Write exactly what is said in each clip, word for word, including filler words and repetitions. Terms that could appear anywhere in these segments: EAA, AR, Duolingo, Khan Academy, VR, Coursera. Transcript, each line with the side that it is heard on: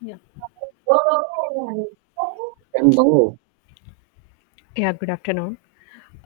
left: Yeah, yeah. Good afternoon.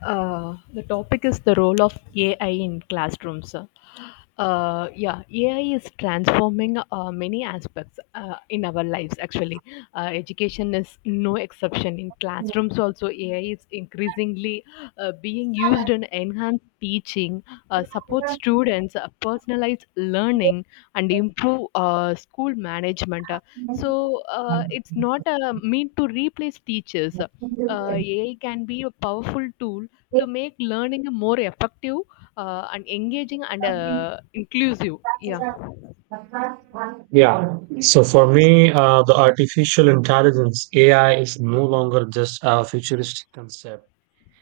left: Uh, the topic is the role of A I in classrooms. Uh, yeah, A I is transforming uh, many aspects uh, in our lives, actually, uh, education is no exception. In classrooms, also A I is increasingly uh, being used in enhanced teaching, uh, support students, uh, personalized learning, and improve uh, school management. Uh, So uh, it's not uh, meant to replace teachers. Uh, A I can be a powerful tool to make learning more effective uh, and engaging and uh, inclusive. Yeah.
right: Yeah. So for me, uh, the artificial intelligence A I is no longer just a futuristic concept.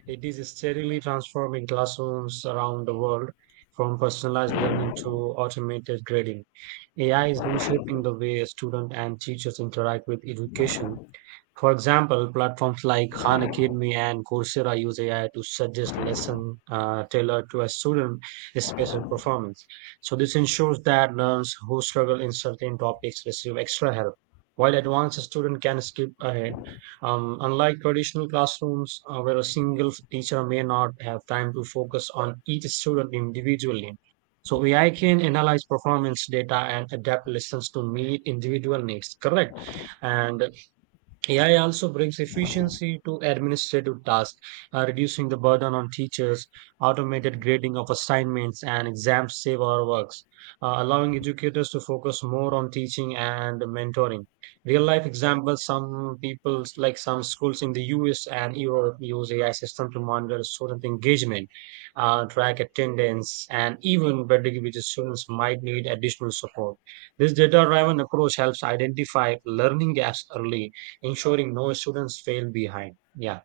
right: It is steadily transforming classrooms around the world from personalized learning to automated grading. A I is reshaping the way students and teachers interact with education. For example, platforms like Khan Academy and Coursera use A I to suggest lesson uh, tailored to a student's special performance. So this ensures that learners who struggle in certain topics receive extra help, while advanced students can skip ahead. Um, unlike traditional classrooms, uh, where a single teacher may not have time to focus on each student individually, so A I can analyze performance data and adapt lessons to meet individual needs. Correct. And A I also brings efficiency to administrative tasks, uh, reducing the burden on teachers. Automated grading of assignments and exams save our works, uh, allowing educators to focus more on teaching and mentoring. Real life examples some people, like some schools in the U S and Europe, use A I system to monitor student engagement, uh, track attendance, and even predict which students might need additional support. This data driven approach helps identify learning gaps early, ensuring no students fail behind. Yeah.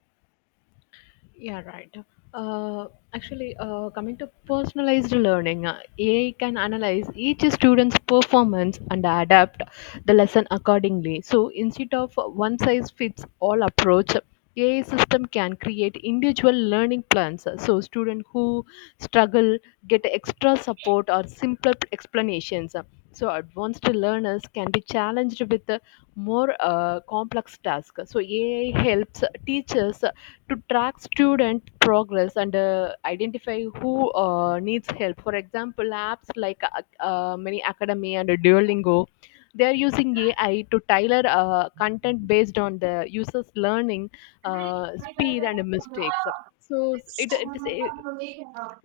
left: Yeah, right. Uh, Actually, uh, coming to personalized learning, uh, A I can analyze each student's performance and adapt the lesson accordingly. So instead of one size fits all approach, A I system can create individual learning plans. So students who struggle get extra support or simpler explanations. So advanced learners can be challenged with uh, more uh, complex tasks. So A I helps teachers to track student progress and uh, identify who uh, needs help. For example, apps like uh, uh, Many Academy and Duolingo, they are using A I to tailor uh, content based on the user's learning uh, speed and mistakes. So it, it is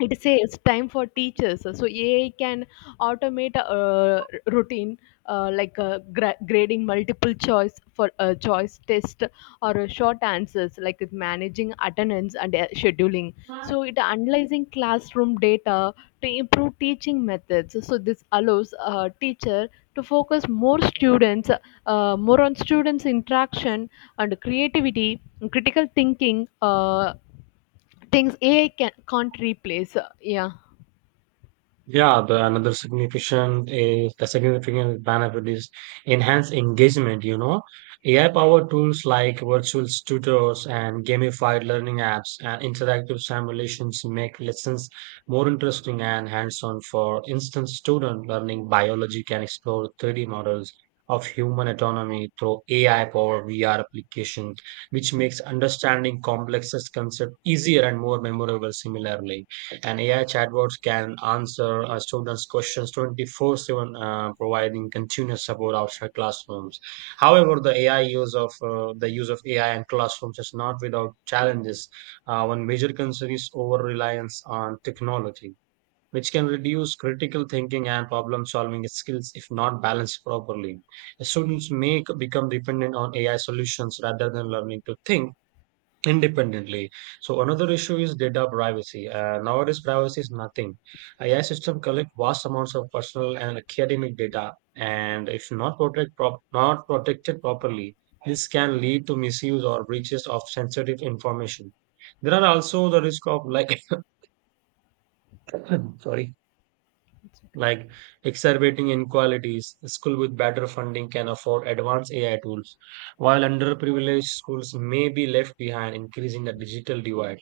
left: it saves time for teachers. So AI can automate a uh, routine, uh, like uh, gra- grading multiple choice for a choice test or a short answers, like with managing attendance and uh, scheduling. So it analyzing classroom data to improve teaching methods. So this allows a teacher to focus more students, uh, more on students interaction and creativity and critical thinking, uh, things AI can, can't replace. Yeah.
right: Yeah, the another significant is the significant benefit is enhanced engagement, you know. A I-powered tools like virtual tutors and gamified learning apps and interactive simulations make lessons more interesting and hands-on. For instance, student learning biology can explore three D models of human anatomy through A I-powered V R application, which makes understanding complex concepts easier and more memorable similarly. And A I chatbots can answer uh, students' questions twenty-four seven, uh, providing continuous support outside classrooms. However, the A I use of uh, the use of A I in classrooms is not without challenges. Uh, one major concern is over reliance on technology, which can reduce critical thinking and problem solving skills if not balanced properly. Students may c- become dependent on A I solutions rather than learning to think independently. So another issue is data privacy. Uh, nowadays, privacy is nothing. A I system collect vast amounts of personal and academic data, and if not protect prop- not protected properly, this can lead to misuse or breaches of sensitive information. There are also the risk of like sorry
left: It's okay.
right: like exacerbating inequalities. School with better funding can afford advanced A I tools, while underprivileged schools may be left behind, increasing the digital divide.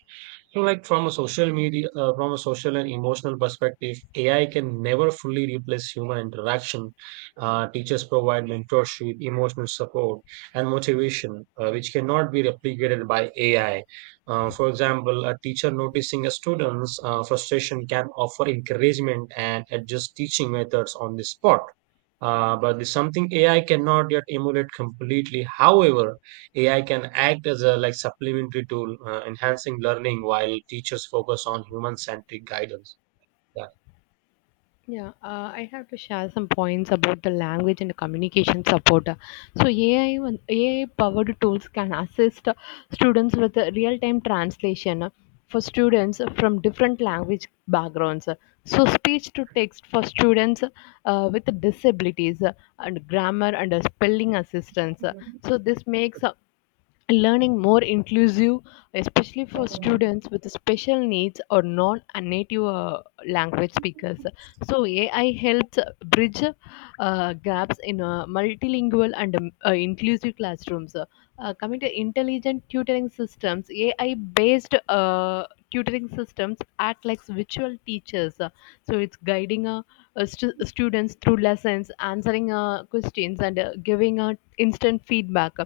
right: So, like from a social media, uh, from a social and emotional perspective, A I can never fully replace human interaction. Uh, teachers provide mentorship, emotional support, and motivation, uh, which cannot be replicated by A I. Uh, for example, a teacher noticing a student's uh, frustration can offer encouragement and adjust teaching methods on the spot. Uh, but this something A I cannot yet emulate completely. However, A I can act as a like supplementary tool, uh, enhancing learning while teachers focus on human-centric guidance. Yeah.
left: Yeah, uh, I have to share some points about the language and the communication support. So A I, when- A I powered tools can assist students with real time translation for students from different language backgrounds. So speech to text for students uh, with disabilities, and grammar and spelling assistance. So this makes learning more inclusive, especially for students with special needs or non-native uh, language speakers. So A I helps bridge uh, gaps in uh, multilingual and um, uh, inclusive classrooms. Uh, coming to intelligent tutoring systems, A I-based uh, tutoring systems act like virtual teachers. So it's guiding uh, uh, stu- students through lessons, answering uh, questions, and uh, giving uh, instant feedback.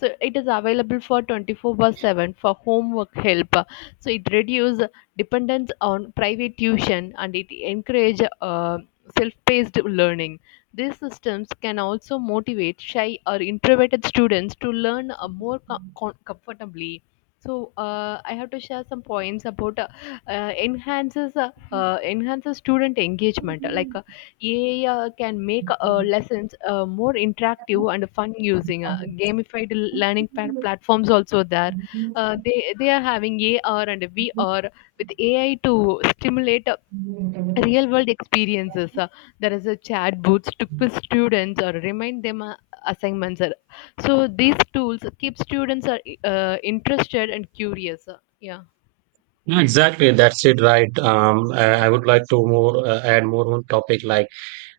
left: So it is available for twenty four by seven for homework help. So it reduce dependence on private tuition, and it encourage uh, self-paced learning. These systems can also motivate shy or introverted students to learn uh, more com- com- comfortably. So uh, I have to share some points about uh, uh, enhances uh, uh, enhances student engagement, like A I uh, can make uh, lessons uh, more interactive and fun using uh, gamified learning pa- platforms also there. Uh, they they are having A R and V R with A I to stimulate uh, real world experiences. Uh, there is a chat booths to quiz students or remind them uh, assignments. Uh, so these tools keep students are uh, interested and curious. Uh, yeah.
right: Yeah, exactly. That's it, right? Um, I I would like to more uh, add more on topic like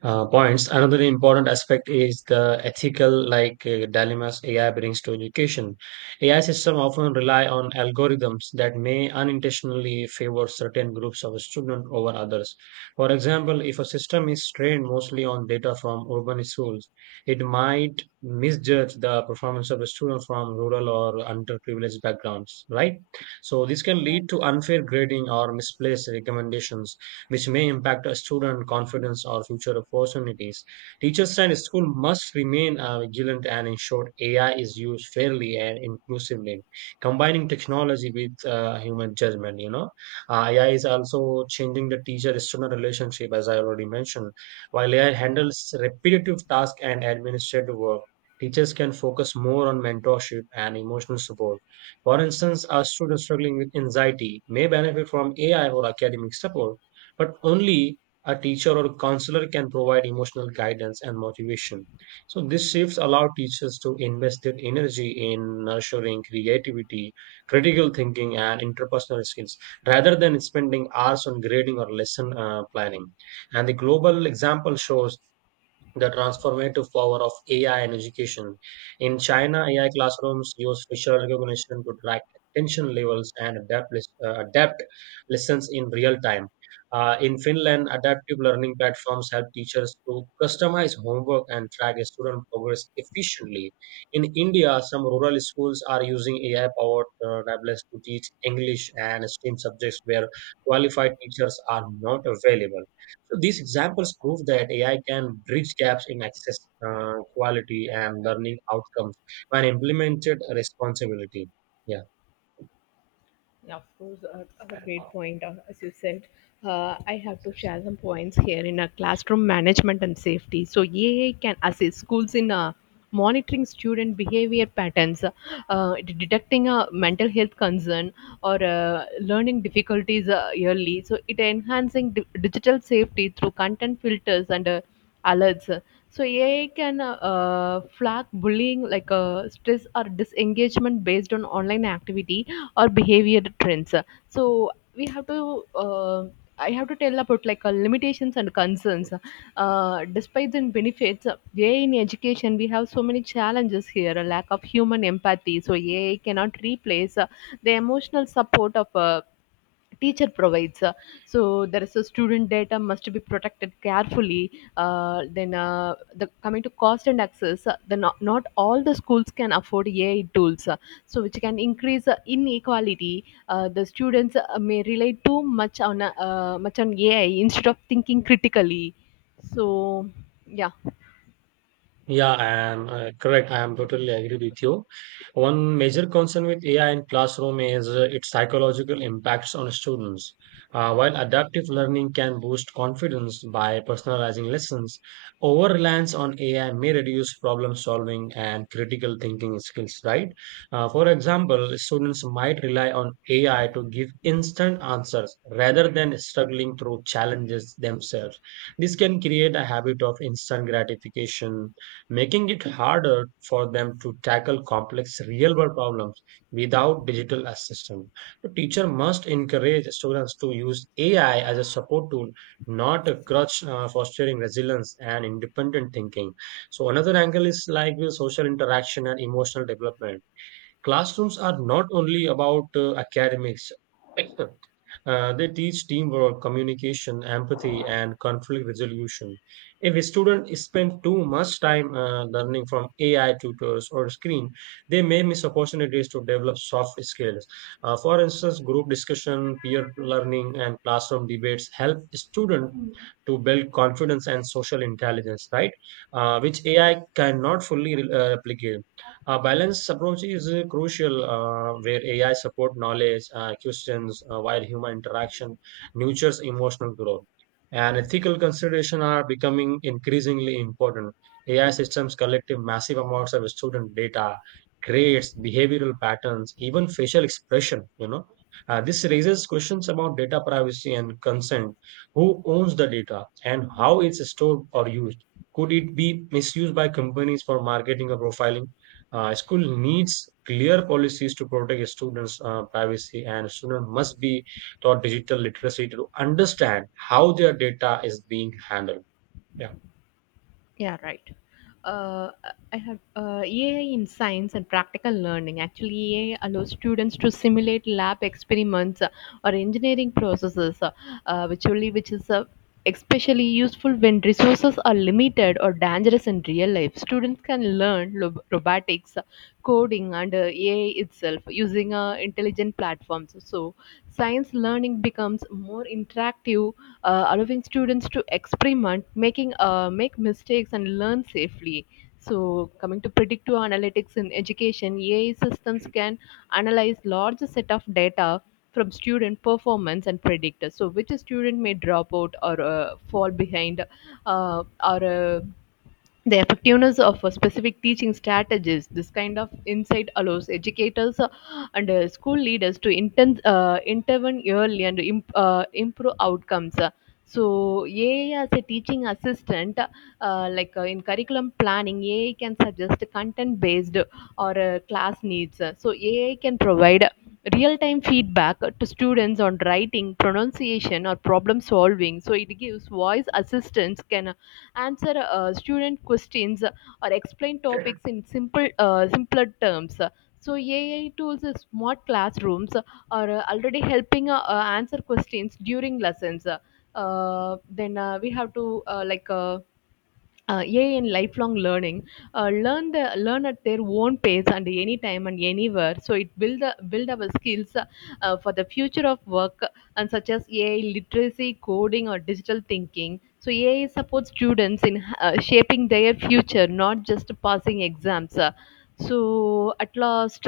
right: uh, points. Another important aspect is the ethical like uh, dilemmas A I brings to education. A I systems often rely on algorithms that may unintentionally favor certain groups of students over others. For example, if a system is trained mostly on data from urban schools, it might misjudge the performance of a student from rural or underprivileged backgrounds, right? So this can lead to unfair grading or misplaced recommendations which may impact a student confidence or future opportunities. Teachers and school must remain uh, vigilant and ensure A I is used fairly and inclusively, combining technology with uh, human judgment. You know, uh, A I is also changing the teacher-student relationship, as I already mentioned. While A I handles repetitive tasks and administrative work, teachers can focus more on mentorship and emotional support. For instance, a student struggling with anxiety may benefit from A I or academic support, but only a teacher or counselor can provide emotional guidance and motivation. So these shifts allow teachers to invest their energy in nurturing creativity, critical thinking, and interpersonal skills rather than spending hours on grading or lesson uh, planning. And the global example shows the transformative power of A I in education. In China, A I classrooms use facial recognition to track attention levels and adapt, lis- uh, adapt lessons in real time. Uh, in Finland, adaptive learning platforms help teachers to customize homework and track student progress efficiently. In India, some rural schools are using A I-powered uh, tablets to teach English and STEM subjects where qualified teachers are not available. So these examples prove that A I can bridge gaps in access, uh, quality, and learning outcomes when implemented responsibility. Yeah.
left: Yeah, of course, uh, a great point. Uh, as you said, uh, I have to share some points here in a classroom management and safety. So E A A can assist schools in uh, monitoring student behavior patterns, uh, d- detecting a mental health concern or uh, learning difficulties uh, early. So it enhancing di- digital safety through content filters and uh, alerts. So E A A can uh, uh, flag bullying, like uh, stress or disengagement based on online activity or behavior trends. So we have to uh, I have to tell about, like, uh, limitations and concerns. Uh, despite the benefits, uh, A I in education, we have so many challenges here. A lack of human empathy, so A I cannot replace uh, the emotional support of a teacher provides. Uh, so there is a student data must be protected carefully. Uh, then uh, the coming to cost and access. Uh, the not, Not all the schools can afford AI tools, uh, so which can increase uh, inequality. Uh, the students uh, may rely too much on uh, uh, much on AI instead of thinking critically. So, yeah.
right: Yeah, I am uh, correct. I am totally agree with you. One major concern with A I in classroom is uh, its psychological impacts on students. Uh, while adaptive learning can boost confidence by personalizing lessons, over reliance on A I may reduce problem solving and critical thinking skills, right? Uh, for example, students might rely on A I to give instant answers rather than struggling through challenges themselves. This can create a habit of instant gratification, making it harder for them to tackle complex real world problems without digital assistance. The teacher must encourage students to use A I as a support tool, not a crutch, uh, fostering resilience and independent thinking. So another angle is like with social interaction and emotional development. Classrooms are not only about uh, academics. Uh, they teach teamwork, communication, empathy, and conflict resolution. If a student spends too much time uh, learning from A I tutors or screen, they may miss opportunities to develop soft skills. Uh, for instance, group discussion, peer learning, and classroom debates help students to build confidence and social intelligence, right? Uh, which A I cannot fully uh, replicate. A balanced approach is uh, crucial, uh, where A I support knowledge uh, questions uh, while human interaction nurtures emotional growth. And ethical consideration are becoming increasingly important. A I systems collect massive amounts of student data, grades, behavioral patterns, even facial expression. You know, Uh, this raises questions about data privacy and consent. Who owns the data and how it's stored or used? Could it be misused by companies for marketing or profiling? Uh, school needs clear policies to protect students' uh, privacy, and students must be taught digital literacy to understand how their data is being handled. Yeah.
left: Yeah, right. uh, I have uh, E A I in science and practical learning. Actually, E A I allows students to simulate lab experiments, uh, or engineering processes, uh, uh, which only which is uh, especially useful when resources are limited or dangerous in real life. Students can learn lo- robotics, uh, coding, and uh, E A I itself using uh, intelligent platforms. So, science learning becomes more interactive, uh, allowing students to experiment, making uh, make mistakes, and learn safely. So, coming to predictive analytics in education, A I systems can analyze large set of data from student performance and predict so which student may drop out or uh, fall behind, uh, or uh, the effectiveness of a specific teaching strategies. This kind of insight allows educators uh, and uh, school leaders to inten- uh, intervene early and imp- uh, improve outcomes. So, A I as a teaching assistant, uh, like uh, in curriculum planning, A I can suggest content based or uh, class needs. So, A I can provide real time feedback to students on writing, pronunciation, or problem solving. So, it gives voice assistance can answer uh, student questions, uh, or explain topics in simple uh, simpler terms. So AI tools, uh, smart classrooms, uh, are uh, already helping uh, uh, answer questions during lessons. Uh, then uh, we have to, uh, like uh, uh, A I in lifelong learning, uh, learn the learn at their own pace and any time and anywhere. So it build the build our skills uh, for the future of work, and such as A I literacy, coding, or digital thinking. So A I supports students in uh, shaping their future, not just passing exams. Uh, So at last,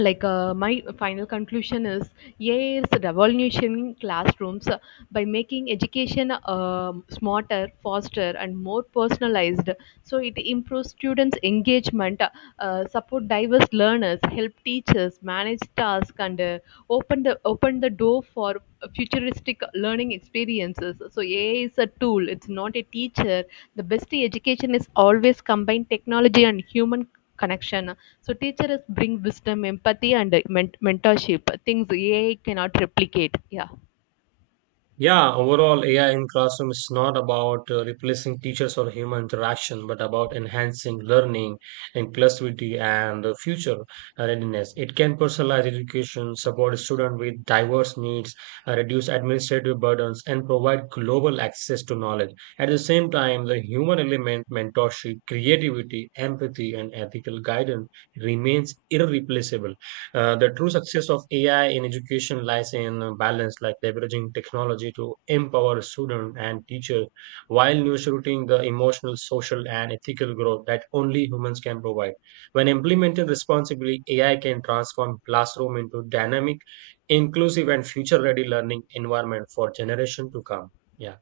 left: like uh, my final conclusion is yes, revolution classrooms, uh, by making education um smarter, faster and more personalized. So it improves students engagement, uh, uh, support diverse learners, help teachers manage tasks, and uh, open the open the door for futuristic learning experiences. So AI is a tool, it's not a teacher. The best education is always combined technology and human connection. So teachers bring wisdom, empathy, and uh, ment- mentorship. Things A I cannot replicate. Yeah.
right: Yeah, overall, A I in classroom is not about uh, replacing teachers or human interaction, but about enhancing learning, inclusivity, and uh, future uh, readiness. It can personalize education, support students with diverse needs, uh, reduce administrative burdens, and provide global access to knowledge. At the same time, the human element, mentorship, creativity, empathy, and ethical guidance remains irreplaceable. Uh, the true success of A I in education lies in a balance, like leveraging technology to empower student and teacher while nurturing the emotional, social, and ethical growth that only humans can provide. When implemented responsibly, A I can transform classroom into dynamic, inclusive, and future-ready learning environment for generation to come. Yeah.